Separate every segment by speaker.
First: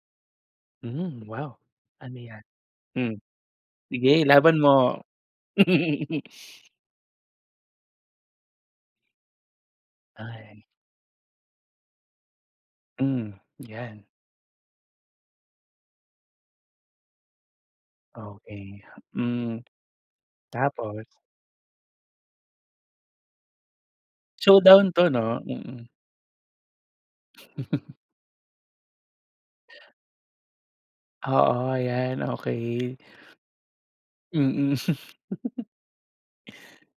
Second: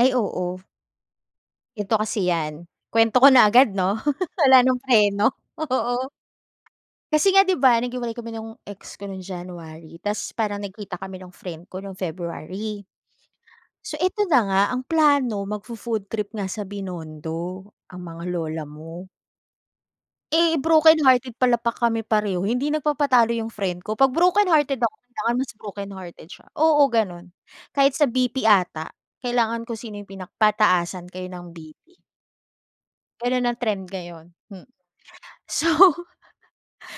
Speaker 1: Ay oo.
Speaker 2: Mhm. Wow,
Speaker 1: Ganito
Speaker 2: ano
Speaker 1: kasi
Speaker 2: yan?
Speaker 1: yan,
Speaker 2: Hmm,
Speaker 1: kwento ko na agad, 'no?
Speaker 2: sige ilaban
Speaker 1: Wala ng
Speaker 2: mo.
Speaker 1: preno. Oo. Kasi nga, 'di ba, naghiwalay kami nung ex ko nung January. Tapos
Speaker 2: Ay.
Speaker 1: parang nagkita kami ng friend ko nung February.
Speaker 2: Hmm,
Speaker 1: So,
Speaker 2: yan.
Speaker 1: eto na nga, ang plano magfo-food trip nga sa Binondo, ang mga lola
Speaker 2: Okey.
Speaker 1: mo.
Speaker 2: Hmm,
Speaker 1: Eh,
Speaker 2: tapos?
Speaker 1: brokenhearted pala pa kami pareho. Hindi nagpapatalo 'yung friend ko, 'pag brokenhearted
Speaker 2: Showdown
Speaker 1: ako
Speaker 2: 'to,
Speaker 1: kailangan
Speaker 2: 'no?
Speaker 1: mas
Speaker 2: Mm.
Speaker 1: brokenhearted siya. Oo, ganun. Kahit sa BP ata, kailangan ko sino 'yung pinak pataasan kayo ng
Speaker 2: Oo,
Speaker 1: BP.
Speaker 2: yan. Okey.
Speaker 1: Ganun ang trend ngayon. Mm.
Speaker 2: Mm.
Speaker 1: So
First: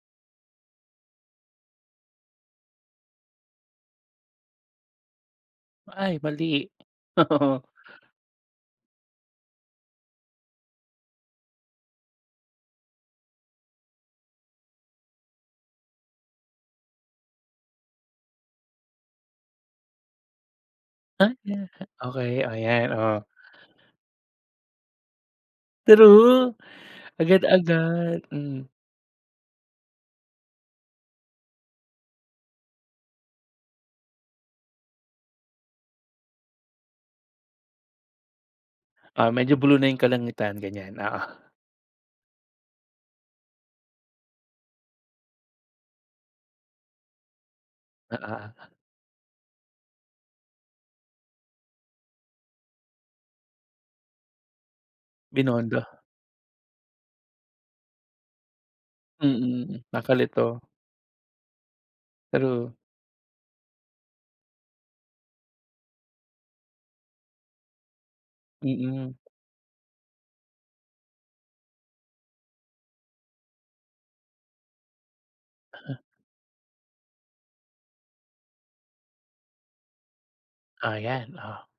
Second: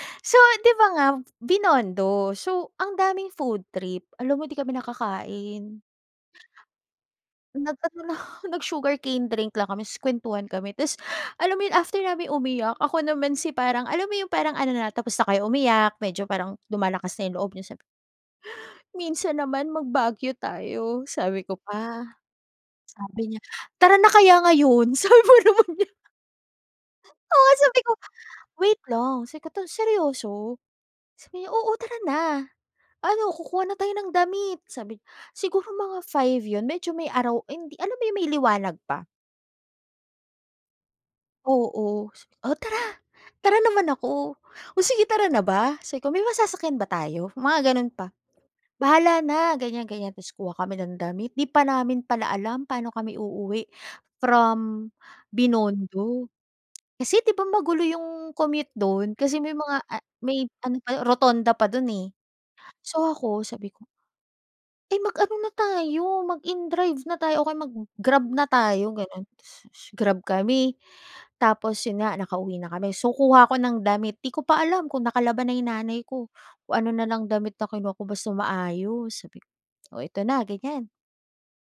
Speaker 1: So, 'di ba nga, Binondo. So, ang daming food trip. Alam mo di kami nakakain.
Speaker 2: Ay, mali.
Speaker 1: Nag ano lang nag-sugarcane drink lang kami, tapos kwentuhan kami. Tapos alam mo 'yun after na umiyak, ako naman si parang alam mo 'yung parang ano, na tapos na kayo umiyak, medyo parang lumalakas na 'yung loob niyo, sabi ko "Minsan naman mag Baguio tayo,"
Speaker 2: Ah,
Speaker 1: sabi ko
Speaker 2: 'yan.
Speaker 1: pa.
Speaker 2: Okey, ayan, oh.
Speaker 1: Sabi niya, "Tara na kaya ngayon." Sabi ba naman niya.
Speaker 2: True?
Speaker 1: Oo sabi ko,
Speaker 2: Agad-agad, hmm.
Speaker 1: "Wait lang, sikata seryoso?" sabi niya, "Oo tara na. Ano kukuha na tayo ng damit," sabi niya. Siguro mga 5 'yun, medyo may araw hindi, alam mo 'yung may liwanag pa.
Speaker 2: Ah, medyo blue na 'yung kalangitan ganyan, oo.
Speaker 1: Oo. Sa "O tara."Tara naman ako. "O sige tara na ba?" sabi ko, "May masasakyan ba tayo?" Mga ganun pa.
Speaker 2: Oo.
Speaker 1: "Bahala na," ganyan ganyan, tapos kuha kami ng damit. Di pa namin pala alam paano kami uuwi from
Speaker 2: Binondo.
Speaker 1: Binondo. Kasi, 'di ba, magulo 'yung commute dun? Kasi may mga
Speaker 2: Mm.
Speaker 1: ah may
Speaker 2: Nakakalito.
Speaker 1: ano pa rotonda pa dun, eh.
Speaker 2: True.
Speaker 1: So, ako sabi ko Eh, mag-ano na tayo, mag-in-drive na tayo o kaya mag-Grab na tayo,
Speaker 2: Mm.
Speaker 1: gano'n. Grab kami, tapos 'yun nga nakauwi na kami. So, kuha ako ng damit, 'di ko pa alam kung nakalaba na 'yung
Speaker 2: Aha.
Speaker 1: nanay ko. Kung ano na lang damit na kinuha ko basta maayos. Sabi ko, "O ito na," ganyan.
Speaker 2: O yan, oh.